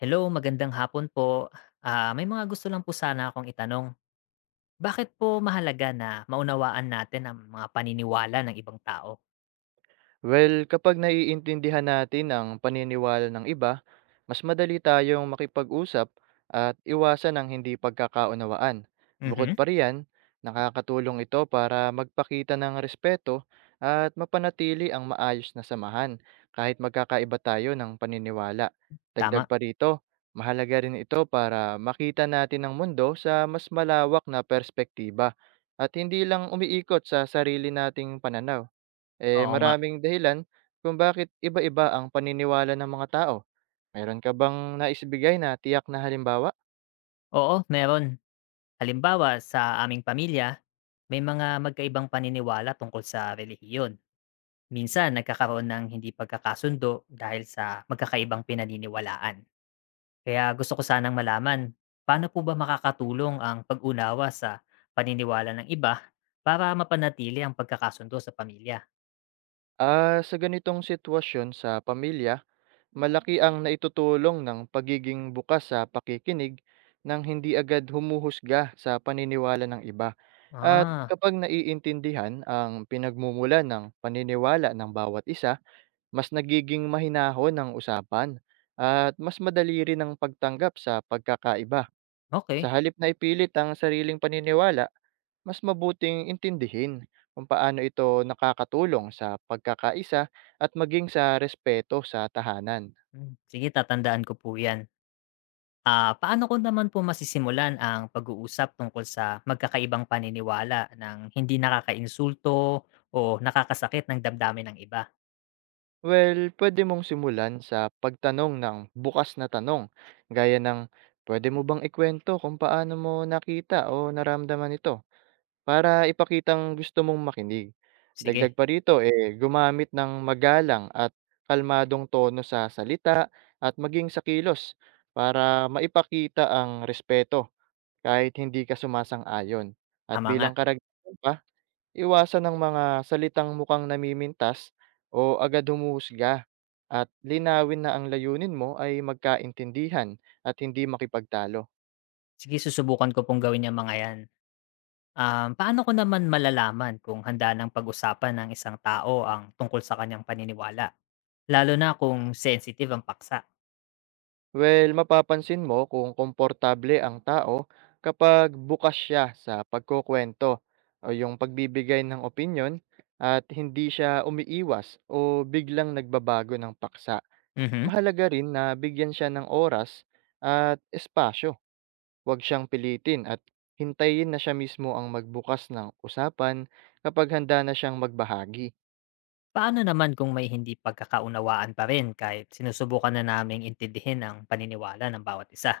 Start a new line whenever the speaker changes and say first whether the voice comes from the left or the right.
left: Hello, magandang hapon po. May mga gusto lang po sana akong itanong. Bakit po mahalaga na maunawaan natin ang mga paniniwala ng ibang tao?
right: Well, kapag naiintindihan natin ang paniniwala ng iba, mas madali tayong makipag-usap at iwasan ang hindi pagkakaunawaan. Bukod
left: Mhm.
right: pa riyan, nakakatulong ito para magpakita ng respeto at mapanatili ang maayos na samahan kahit magkakaiba tayo ng paniniwala. Dagdag
left: Tama.
right: pa rito, mahalaga rin ito para makita natin ang mundo sa mas malawak na perspektiba at hindi lang umiikot sa sarili nating pananaw. Eh,
left: Oo nga.
right: maraming dahilan kung bakit iba-iba ang paniniwala ng mga tao. Meron ka bang naisibigay na tiyak na halimbawa?
left: Oo, meron. Halimbawa, sa aming pamilya, may mga magkaibang paniniwala tungkol sa relihiyon. Minsan, nagkakaroon ng hindi pagkakasundo dahil sa magkakaibang pinaniniwalaan. Kaya gusto ko sanang malaman, paano po ba makakatulong ang pag-unawa sa paniniwala ng iba para mapanatili ang pagkakasundo sa pamilya?
right: Ah, sa ganitong sitwasyon sa pamilya, malaki ang naitutulong ng pagiging bukas sa pakikinig nang hindi agad humuhusga sa paniniwala ng iba. At
left: Ah,
right: kapag naiintindihan ang pinagmumula ng paniniwala ng bawat isa, mas nagiging mahinahon ang usapan at mas madali rin ang pagtanggap sa pagkakaiba. Sa
left: okay.
right: halip na ipilit ang sariling paniniwala, mas mabuting intindihin kung paano ito nakakatulong sa pagkakaisa at maging sa respeto sa tahanan.
left: Sige, tatandaan ko po yan. Paano ko naman po masisimulan ang pag-uusap tungkol sa magkakaibang paniniwala ng hindi nakakainsulto o nakakasakit ng damdamin ng iba?
right: Well, pwede mong simulan sa pagtanong ng bukas na tanong, gaya ng pwede mo bang ikwento kung paano mo nakita o naramdaman ito? Para ipakitang gusto mong makinig.
left: Sige,
right: Dagdag pa rito, eh, gumamit ng magalang at kalmadong tono sa salita at maging sa kilos para maipakita ang respeto kahit hindi ka sumasang-ayon. At
left: tama nga.
right: bilang karagdagan pa, iwasan ng mga salitang mukhang namimintas o agad humuhusga at linawin na ang layunin mo ay magkaintindihan at hindi makipagtalo.
left: Sige, susubukan ko pong gawin yung mga yan. Paano ko naman malalaman kung handa ng pag-usapan ng isang tao ang tungkol sa kanyang paniniwala? Lalo na kung sensitive ang paksa.
right: Well, mapapansin mo kung komportable ang tao kapag bukas siya sa pagkukwento o yung pagbibigay ng opinyon at hindi siya umiiwas o biglang nagbabago ng paksa.
left: Mhm.
right: Mahalaga rin na bigyan siya ng oras at espasyo. Huwag siyang pilitin at hintayin na siya mismo ang magbukas ng usapan kapag handa na siyang magbahagi.
left: Paano naman kung may hindi pagkakaunawaan pa rin kahit sinusubukan na naming intindihin ang paniniwala ng bawat isa?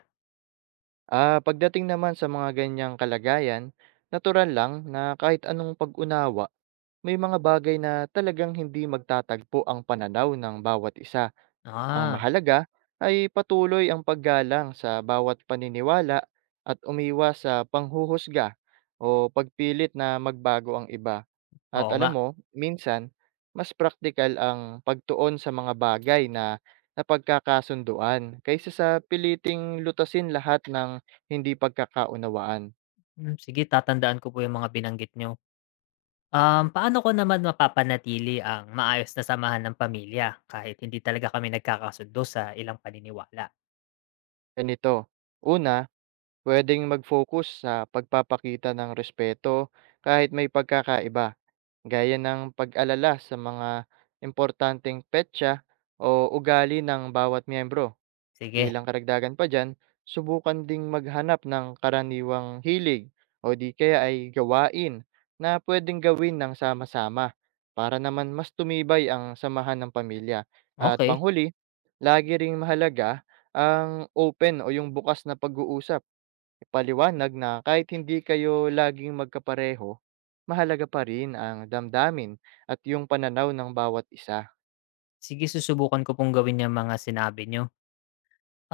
right: Ah, pagdating naman sa mga ganyang kalagayan, natural lang na kahit anong pag-unawa, may mga bagay na talagang hindi magtatagpo ang pananaw ng bawat isa. Ang
left: Ah,
right: mahalaga ay patuloy ang paggalang sa bawat paniniwala at umiwas sa panghuhusga o pagpilit na magbago ang iba. At
left: oo nga.
right: alam mo, minsan, mas praktikal ang pagtuon sa mga bagay na napagkakasunduan kaysa sa piliting lutasin lahat ng hindi pagkakaunawaan.
left: Sige, tatandaan ko po yung mga binanggit nyo. Paano ko naman mapapanatili ang maayos na samahan ng pamilya kahit hindi talaga kami nagkakasundo sa ilang paniniwala?
right: Ganito, una, puwedeng mag-focus sa pagpapakita ng respeto kahit may pagkakaiba, gaya ng pag-alala sa mga importanteng petsa o ugali ng bawat miyembro.
left: Sige,
right: Bilang karagdagan pa dyan, subukan ding maghanap ng karaniwang hilig o di kaya ay gawain na pwedeng gawin ng sama-sama para naman mas tumibay ang samahan ng pamilya. At
left: okay.
right: panghuli, lagi ring mahalaga ang open o yung bukas na pag-uusap. Ipaliwanag na kahit hindi kayo laging magkapareho, mahalaga pa rin ang damdamin at yung pananaw ng bawat isa.
left: Sige, susubukan ko pong gawin yang mga sinabi niyo.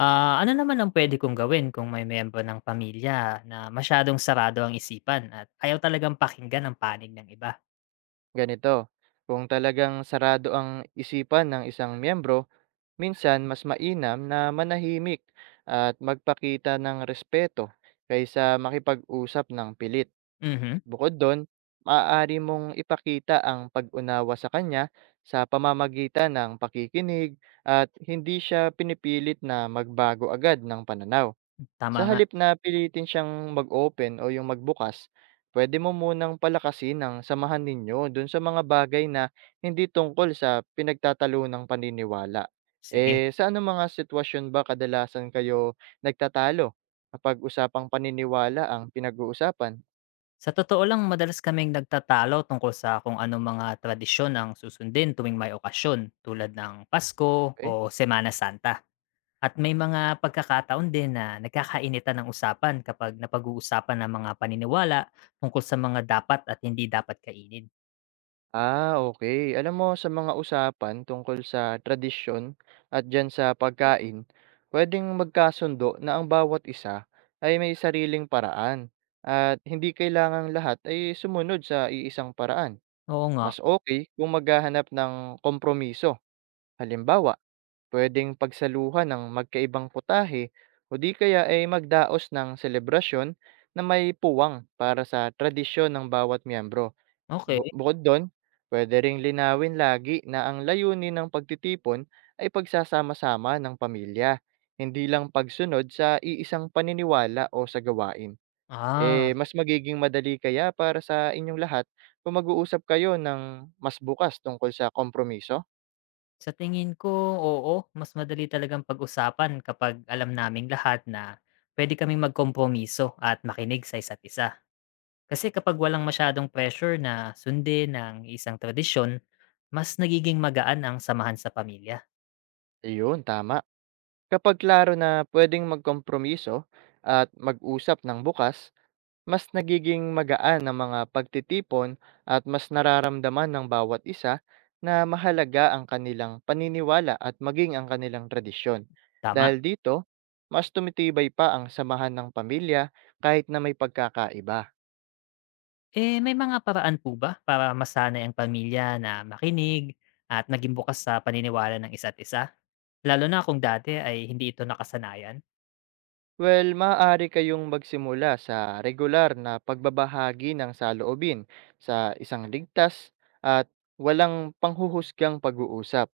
left: Ano naman ang puwede kong gawin kung may miyembro ng pamilya na masyadong sarado ang isipan at ayaw talagang pakinggan ang panig ng iba?
right: Ganito, kung talagang sarado ang isipan ng isang miyembro, minsan mas mainam na manahimik at magpakita ng respeto kaysa makipag-usap ng pilit.
left: Mhm,
right: Bukod do'n, maaari mong ipakita ang pag-unawa sa kanya sa pamamagitan ng pakikinig at hindi siya pinipilit na magbago agad ng pananaw.
left: tama
right: Sa
left: nga,
right: halip na pilitin siyang mag-open o yung magbukas, pwede mo munang palakasin ang samahan ninyo dun sa mga bagay na hindi tungkol sa pinagtatalo ng paniniwala.
left: sige.
right: Eh, sa anong mga sitwasyon ba kadalasan kayo nagtatalo kapag usapang paniniwala ang pinag-uusapan?
left: Sa totoo lang, madalas kaming nagtatalo tungkol sa kung anong mga tradisyon ang susundin tuwing may okasyon tulad ng Pasko o
right: Okay?
left: Semana Santa. At may mga pagkakataon din na nagkakainitan ng usapan kapag napag-uusapan ng mga paniniwala tungkol sa mga dapat at hindi dapat kainin.
right: Ah, okay. Alam mo sa mga usapan tungkol sa tradisyon at diyan sa pagkain, puwedeng magkasundo na ang bawat isa ay may sariling paraan at hindi kailangang lahat ay sumunod sa iisang paraan.
left: Oo nga,
right: Mas okay kung maghahanap ng kompromiso. Halimbawa, puwedeng pagsaluhan ng magkaibang putahe o di kaya ay magdaos ng selebrasyon na may puwang para sa tradisyon ng bawat miyembro. Bu
left: okey.
right: bukod dun, puwede ring linawin lagi na ang layunin ng pagtitipon ay pagsasama-sama ng pamilya, hindi lang pagsunod sa iisang paniniwala o sa gawain. Eh,
left: Ah,
right: mas magiging madali kaya para sa inyong lahat kung mag-uusap kayo ng mas bukas tungkol sa kompromiso?
left: sa tingin ko, oo, mas madali talagang pag-usapan kapag alam naming lahat na pwede kaming magkompromiso at makinig sa isa't isa. Kasi kapag walang masyadong pressure na sundin ang isang tradisyon, mas nagiging magaan ang samahan sa pamilya,
right: Ayun, tama. Kapag klaro na pwedeng magkompromiso at mag-usap ng bukas, mas nagiging magaan ang mga pagtitipon at mas nararamdaman ng bawat isa na mahalaga ang kanilang paniniwala at maging ang kanilang tradisyon.
left: tama.
right: Dahil dito, mas tumitibay pa ang samahan ng pamilya kahit na may pagkakaiba.
left: May mga paraan po ba para masanay ang pamilya na makinig at maging bukas sa paniniwala ng isa't isa? Lalo na kung dati ay hindi ito nakasanayan?
right: Well, maaari kayong magsimula sa regular na pagbabahagi ng saloobin sa isang ligtas at walang panghuhusgang pag-uusap.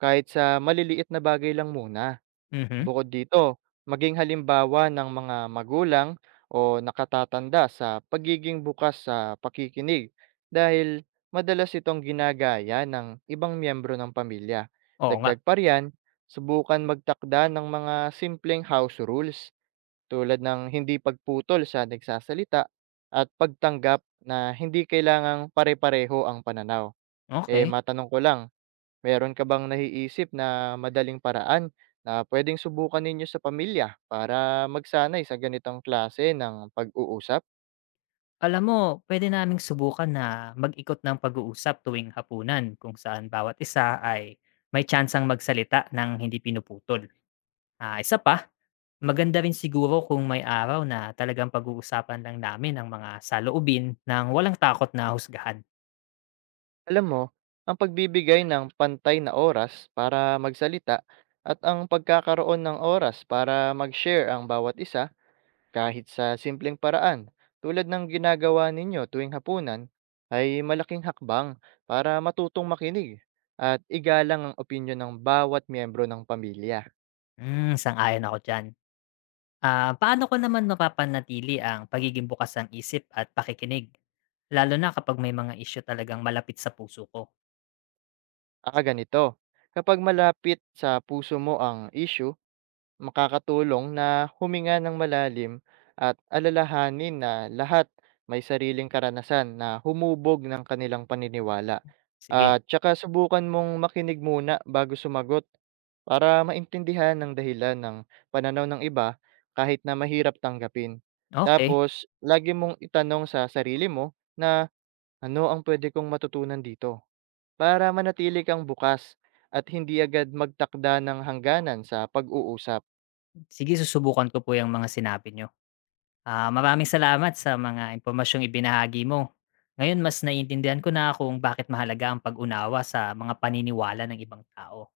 right: Kahit sa maliliit na bagay lang muna.
left: Mhm,
right: Bukod dito, maging halimbawa ng mga magulang o nakatatanda sa pagiging bukas sa pakikinig dahil madalas itong ginagaya ng ibang miyembro ng pamilya.
left: oo nga,
right: Dagdag pa riyan, subukan magtakda ng mga simpleng house rules tulad ng hindi pagputol sa nagsasalita at pagtanggap na hindi kailangang pare-pareho ang pananaw. Eh,
left: okey.
right: matanong ko lang, meron ka bang naiisip na madaling paraan na pwedeng subukan ninyo sa pamilya para magsanay sa ganitong klase ng pag-uusap?
left: Alam mo, pwede naming subukan na mag-ikot ng pag-uusap tuwing hapunan kung saan bawat isa ay may tsansang magsalita ng hindi pinuputol. Isa pa, maganda rin siguro kung may araw na talagang pag-uusapan lang namin ang mga saloobin ng walang takot na husgahan.
right: Alam mo, ang pagbibigay ng pantay na oras para magsalita at ang pagkakaroon ng oras para mag-share ang bawat isa kahit sa simpleng paraan tulad ng ginagawa ninyo tuwing hapunan ay malaking hakbang para matutong makinig at igalang ang opinyon ng bawat miyembro ng pamilya.
left: Sang-ayon ako dyan. Paano ko naman mapapanatili ang pagiging bukas ng isip at pakikinig? Lalo na kapag may mga isyu talagang malapit sa puso ko.
right: Ah, ganito. Kapag malapit sa puso mo ang issue, makakatulong na huminga ng malalim at alalahanin na lahat may sariling karanasan na humubog ng kanilang paniniwala.
left: Sige,
right: At tsaka subukan mong makinig muna bago sumagot para maintindihan ng dahilan ng pananaw ng iba kahit na mahirap tanggapin.
left: okay.
right: Tapos, lagi mong itanong sa sarili mo na ano ang pwede kong matutunan dito. Para manatili kang bukas at hindi agad magtakda ng hangganan sa pag-uusap.
left: Sige, susubukan ko po yung mga sinabi nyo. Maraming salamat sa mga impormasyong ibinahagi mo. Ngayon mas naiintindihan ko na kung bakit mahalaga ang pag-unawa sa mga paniniwala ng ibang tao.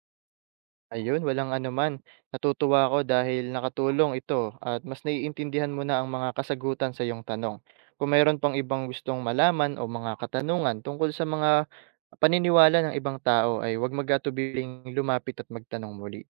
right: Ayun, walang anuman. Natutuwa ako dahil nakatulong ito at mas naiintindihan mo na ang mga kasagutan sa iyong tanong. Kung mayroon pang ibang gustong malaman o mga katanungan tungkol sa mga paniniwala ng ibang tao ay huwag mag-atubiling lumapit at magtanong muli.